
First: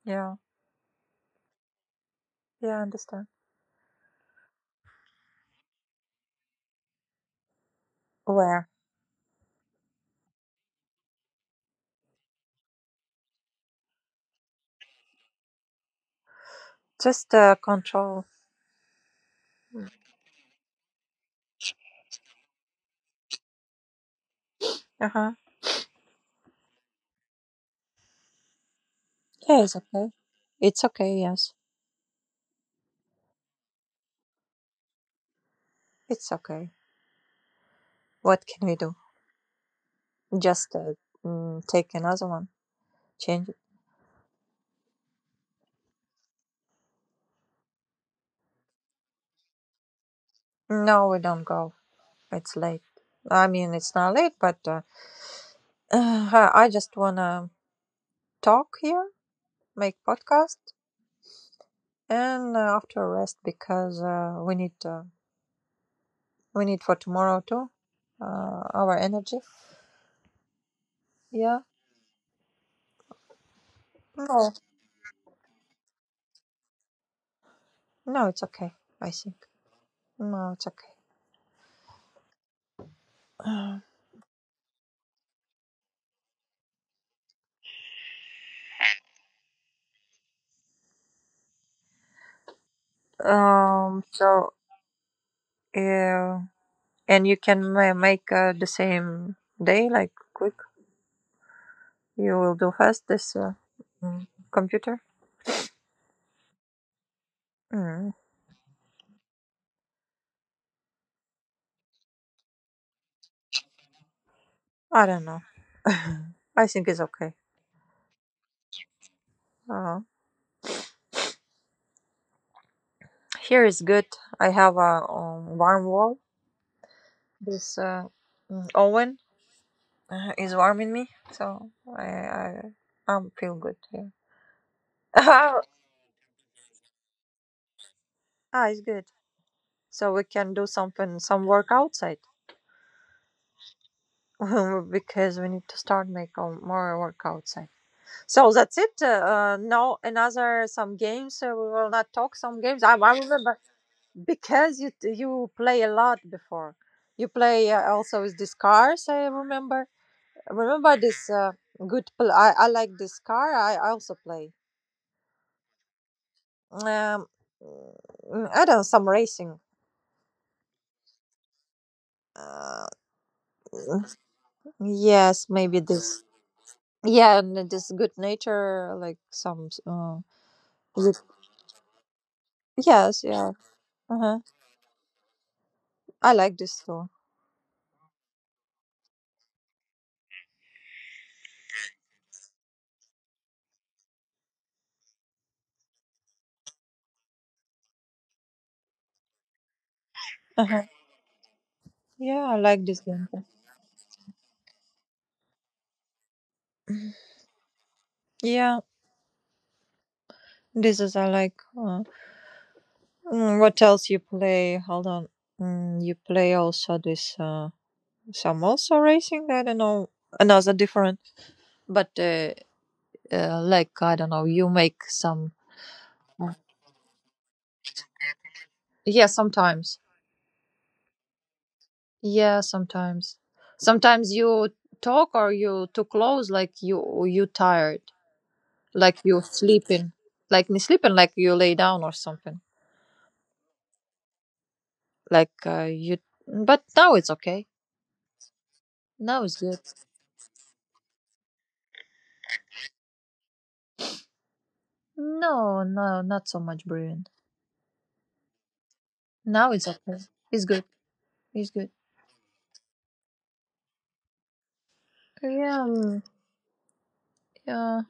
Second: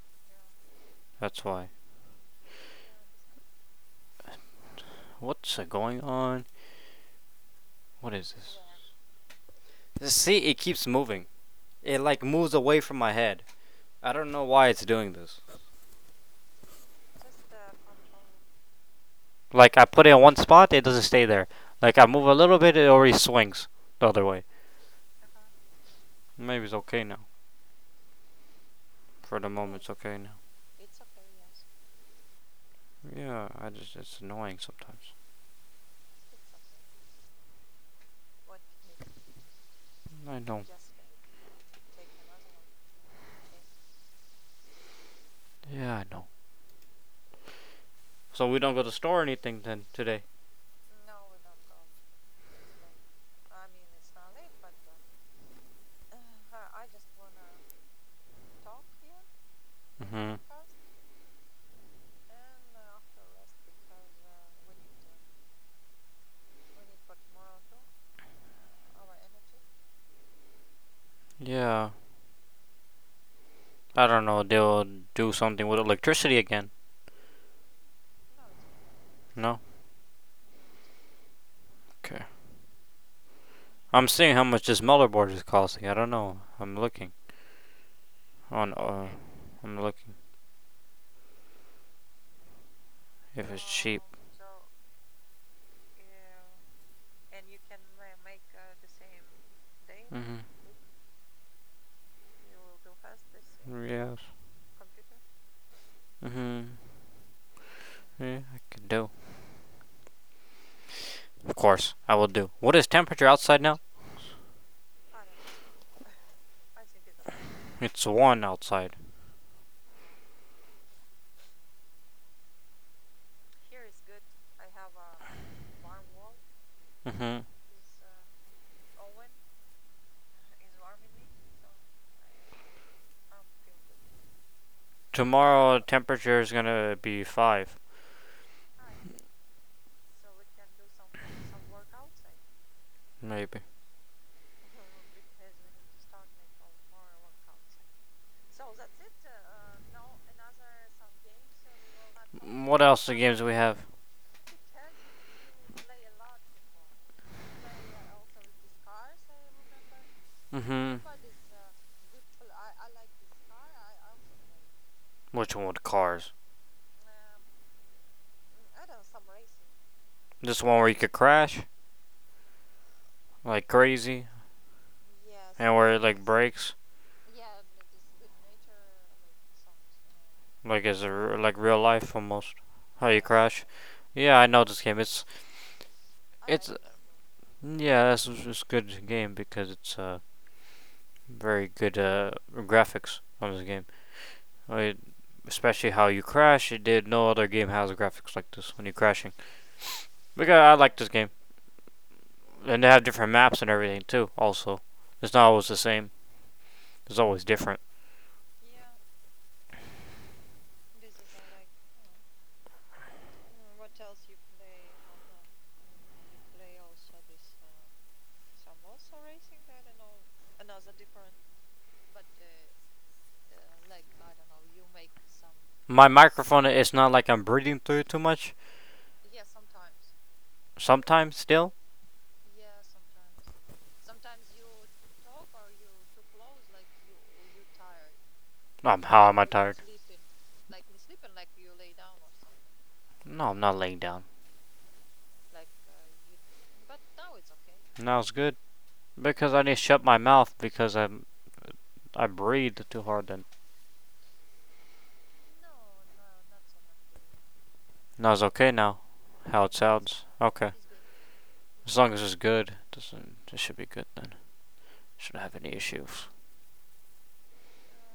Speaker 1: yeah,
Speaker 2: That's why.
Speaker 1: yeah, I understand.
Speaker 2: What's uh, going on? What is this?
Speaker 1: Where?
Speaker 2: This- See, it keeps moving. It like moves away from my head. I don't know why it's doing this.
Speaker 1: Just uh, control.
Speaker 2: Like I put it in one spot, it doesn't stay there. Like I move a little bit, it already swings the other way.
Speaker 1: Uh huh.
Speaker 2: Maybe it's okay now. For the
Speaker 1: Yeah,
Speaker 2: moment,
Speaker 1: it's
Speaker 2: it's
Speaker 1: okay.
Speaker 2: okay now.
Speaker 1: It's okay. Yes,
Speaker 2: Yeah, I just it's annoying sometimes.
Speaker 1: it's okay. What can we do?
Speaker 2: I know.
Speaker 1: Just uh, mm, take another one. Change it.
Speaker 2: Yeah, I know. So we don't go to store or anything then today.
Speaker 1: No, we don't go. It's late. I mean, it's not late, but uh, [sighs] I just wanna talk here, make
Speaker 2: Hmm.
Speaker 1: podcast, and uh, after rest because uh, we need uh, we need for tomorrow too. Uh, our energy. Yeah.
Speaker 2: Yeah. I don't know.
Speaker 1: No.
Speaker 2: They'll do something with electricity again.
Speaker 1: No, it's okay. I think.
Speaker 2: No.
Speaker 1: No, it's
Speaker 2: Okay.
Speaker 1: okay.
Speaker 2: I'm
Speaker 1: [sighs]
Speaker 2: seeing how much this motherboard is costing. I don't know. I'm looking on. Uh, I'm looking if it's cheap.
Speaker 1: Um. So yeah, and you can ma- make uh, the same day, like
Speaker 2: Mhm.
Speaker 1: quick. You will do fast this uh,
Speaker 2: Yes.
Speaker 1: mm, computer.
Speaker 2: Mhm.
Speaker 1: Mm,
Speaker 2: Yeah, I can do. Of course, I will do. What is temperature outside now?
Speaker 1: I don't know. I think it's okay.
Speaker 2: It's one outside.
Speaker 1: Uh, here is good. I have a um, warm wall.
Speaker 2: Mhm.
Speaker 1: This uh, mm, oven uh, is warming me, so I I um, feel good. Yeah. [laughs]
Speaker 2: Tomorrow temperature is gonna be five.
Speaker 1: Ah, it's good. So we can do something, some work outside.
Speaker 2: Maybe.
Speaker 1: [laughs] Because we need to start make um, more work outside. So that's it. Uh, no, another some games. Uh, we will not talk some
Speaker 2: Mm, What
Speaker 1: games. I,
Speaker 2: else the
Speaker 1: I
Speaker 2: games do we
Speaker 1: remember
Speaker 2: have?
Speaker 1: because you you play a lot before. You play uh, also with this cars. I remember.
Speaker 2: Mm-hmm.
Speaker 1: Remember this uh, good. Pl- I I like this car. I, I also play.
Speaker 2: Which one with cars?
Speaker 1: Um, mm, I don't know, some racing.
Speaker 2: This one where you could crash
Speaker 1: Uh,
Speaker 2: like crazy,
Speaker 1: yes,
Speaker 2: and
Speaker 1: maybe
Speaker 2: where it like
Speaker 1: this.
Speaker 2: breaks,
Speaker 1: Yeah, and this good nature like some. Uh,
Speaker 2: like is
Speaker 1: is it-
Speaker 2: like real life almost. How you
Speaker 1: yes, yeah.
Speaker 2: crash? Yeah,
Speaker 1: Uh-huh.
Speaker 2: I know this game. It's
Speaker 1: I like
Speaker 2: it's
Speaker 1: this too.
Speaker 2: yeah, that's it's a good game because it's uh very good uh graphics on this game. I mean, especially how you crash. It did No other game has graphics like this when you're crashing. Because
Speaker 1: Uh
Speaker 2: I
Speaker 1: huh.
Speaker 2: like this game,
Speaker 1: Yeah, I
Speaker 2: and
Speaker 1: like
Speaker 2: they
Speaker 1: this
Speaker 2: have
Speaker 1: game
Speaker 2: different
Speaker 1: too.
Speaker 2: maps and everything too. Also, it's not always the same. It's always different.
Speaker 1: Yeah, this is I like. Uh, mm, what else you play? Hold on. Mm, you play also this uh, some also racing. I don't know another different, but uh, uh, like I don't know. You make some.
Speaker 2: My
Speaker 1: uh,
Speaker 2: microphone, it's not like I'm breathing through it too much.
Speaker 1: Yeah, sometimes.
Speaker 2: Sometimes still.
Speaker 1: Yeah, sometimes. Sometimes you talk or you too close, like you you tired,
Speaker 2: Um,
Speaker 1: like
Speaker 2: how am
Speaker 1: you
Speaker 2: I tired?
Speaker 1: sleeping, like me sleeping, like you lay down or something,
Speaker 2: No, I'm not laying down.
Speaker 1: like uh, you. But now it's okay.
Speaker 2: Now it's good
Speaker 1: Now
Speaker 2: because
Speaker 1: it's
Speaker 2: I need to
Speaker 1: good.
Speaker 2: shut my mouth because I'm I breathed too hard. Then
Speaker 1: No, no, not so much brewing.
Speaker 2: now it's okay now. How it
Speaker 1: Now it's
Speaker 2: sounds.
Speaker 1: okay. It's
Speaker 2: Okay,
Speaker 1: good. It's good.
Speaker 2: as long as it's good, doesn't it should be good then. Shouldn't have any
Speaker 1: Yeah, mm,
Speaker 2: issues.
Speaker 1: yeah,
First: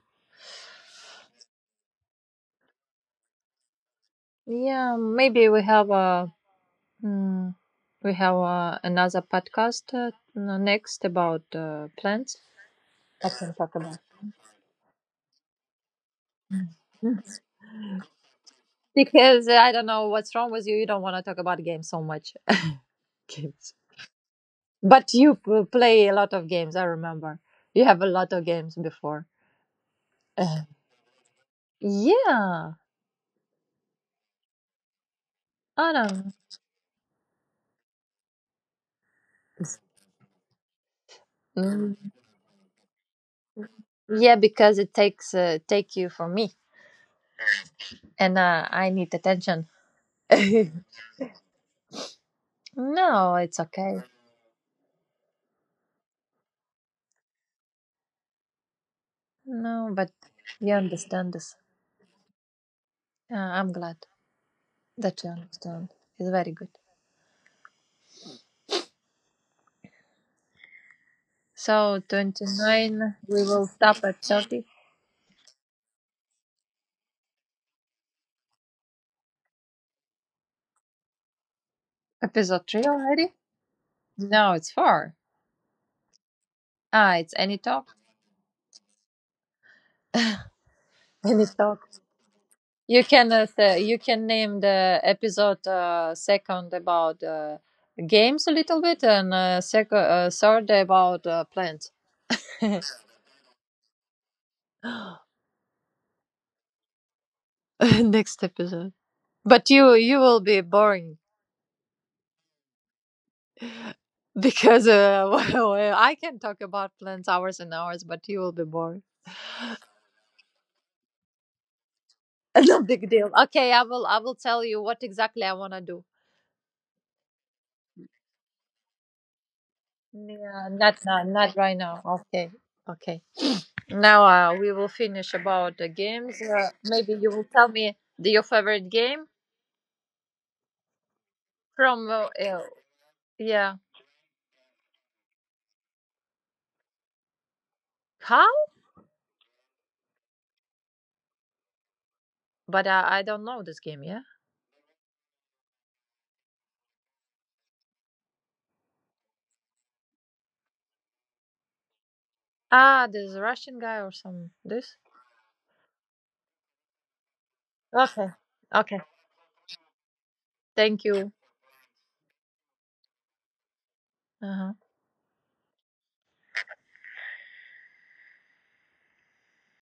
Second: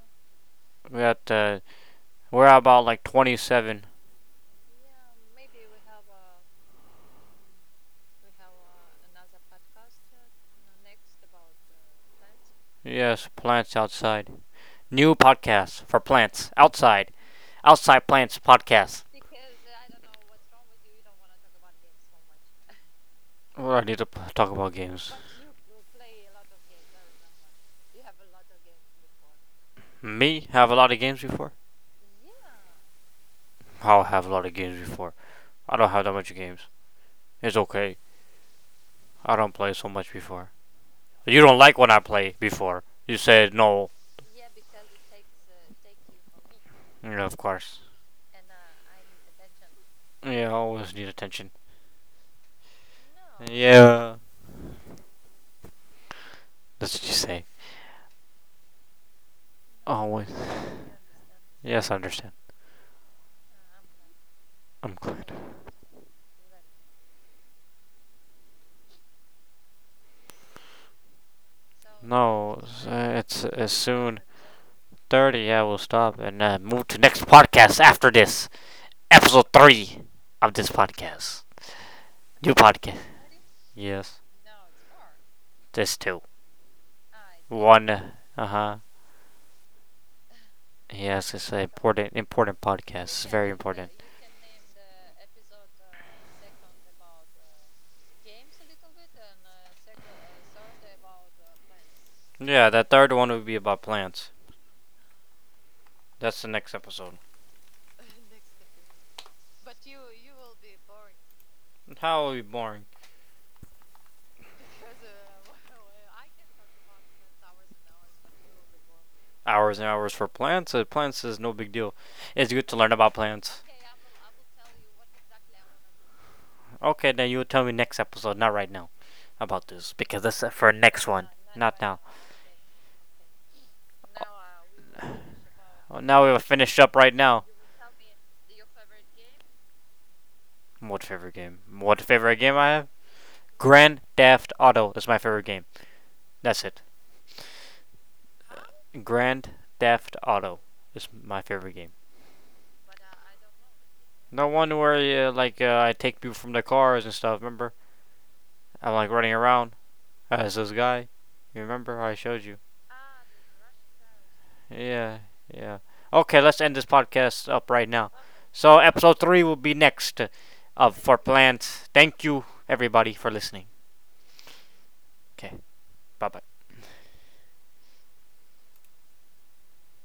Speaker 2: We got uh, we're at about like twenty seven.
Speaker 1: yeah. Maybe we have a mm, we have uh another podcast uh, n- next about uh, plants.
Speaker 2: Yes,
Speaker 1: I can talk
Speaker 2: plants
Speaker 1: about
Speaker 2: outside. New podcast for plants outside. Outside plants
Speaker 1: [laughs]
Speaker 2: podcast.
Speaker 1: because I don't know what's wrong with you. You don't want to talk about games so much. [laughs]
Speaker 2: Well,
Speaker 1: Games,
Speaker 2: I need to p- talk about games.
Speaker 1: but you p- play a lot of games. I remember you have a lot of games before. [laughs]
Speaker 2: Me
Speaker 1: Uh,
Speaker 2: have a lot of games before.
Speaker 1: yeah,
Speaker 2: I'll have a lot of games before. I don't have that
Speaker 1: I
Speaker 2: much games. It's okay. I don't play so much before. You don't like when I
Speaker 1: don't.
Speaker 2: play before. You said no.
Speaker 1: Yeah, because it takes uh, take you from me,
Speaker 2: Yeah, of course.
Speaker 1: and uh, I need attention.
Speaker 2: Yeah, I always
Speaker 1: [laughs]
Speaker 2: need attention.
Speaker 1: No,
Speaker 2: No.
Speaker 1: it's okay.
Speaker 2: Yeah. That's what you say.
Speaker 1: No, but
Speaker 2: Always.
Speaker 1: you understand this.
Speaker 2: Yes, I understand.
Speaker 1: Uh, I'm glad
Speaker 2: I'm
Speaker 1: that you
Speaker 2: glad.
Speaker 1: understand. It's very good. So twenty
Speaker 2: No, uh,
Speaker 1: nine, we
Speaker 2: It's
Speaker 1: will
Speaker 2: as
Speaker 1: stop at
Speaker 2: soon
Speaker 1: thirty.
Speaker 2: thirty. I will stop and uh, move to next podcast after this episode three of this podcast. New
Speaker 1: Episode three
Speaker 2: podcast.
Speaker 1: already?
Speaker 2: Yes,
Speaker 1: No, it's four.
Speaker 2: this too.
Speaker 1: Ah, it's any
Speaker 2: One.
Speaker 1: talk.
Speaker 2: Uh huh. Yes,
Speaker 1: Any
Speaker 2: it's an
Speaker 1: talk.
Speaker 2: important important
Speaker 1: You
Speaker 2: podcast. It's
Speaker 1: can uh,
Speaker 2: very
Speaker 1: th-
Speaker 2: important.
Speaker 1: you can name the episode uh, second about uh, games a little bit, and uh, second uh, third about uh, plants.
Speaker 2: Yeah, that
Speaker 1: [laughs]
Speaker 2: third one would be about plants.
Speaker 1: [laughs]
Speaker 2: That's the next episode.
Speaker 1: Next episode. But you you will be boring
Speaker 2: How boring.
Speaker 1: because uh, [laughs] well, I can talk about plants hours and hours, but you will be boring.
Speaker 2: Hours and hours for plants. Uh, plants is no big deal. It's
Speaker 1: [laughs]
Speaker 2: good to
Speaker 1: No
Speaker 2: learn
Speaker 1: big
Speaker 2: about
Speaker 1: deal.
Speaker 2: plants.
Speaker 1: Okay, I will I will tell you what exactly I want to do.
Speaker 2: Okay, then you tell me next episode, not right now, about this because that's
Speaker 1: Yeah,
Speaker 2: for
Speaker 1: not
Speaker 2: next
Speaker 1: not
Speaker 2: one,
Speaker 1: not right
Speaker 2: not
Speaker 1: now.
Speaker 2: now.
Speaker 1: Okay, okay. Now uh, we will finish about the
Speaker 2: Oh, now we
Speaker 1: games.
Speaker 2: will
Speaker 1: Uh,
Speaker 2: finish up
Speaker 1: maybe
Speaker 2: right
Speaker 1: you will
Speaker 2: now.
Speaker 1: tell me the, your favorite game
Speaker 2: What favorite game? What
Speaker 1: from uh,
Speaker 2: favorite game
Speaker 1: uh,
Speaker 2: I have?
Speaker 1: yeah
Speaker 2: Grand Theft Auto is my favorite game. That's it.
Speaker 1: how?
Speaker 2: Grand Theft Auto is my favorite game.
Speaker 1: But uh, I don't know this game. Yeah.
Speaker 2: The one where uh, like uh, I take people from their cars and stuff. Remember? I'm like running around as this guy. You remember how I showed you?
Speaker 1: Ah, this Russian guy or some this.
Speaker 2: Yeah, yeah. Okay, let's end this podcast up right now.
Speaker 1: Okay.
Speaker 2: So
Speaker 1: Okay.
Speaker 2: episode three will be next uh, of
Speaker 1: Thank
Speaker 2: for
Speaker 1: you.
Speaker 2: plants. Thank you everybody for listening.
Speaker 1: Uh-huh.
Speaker 2: Okay, bye bye.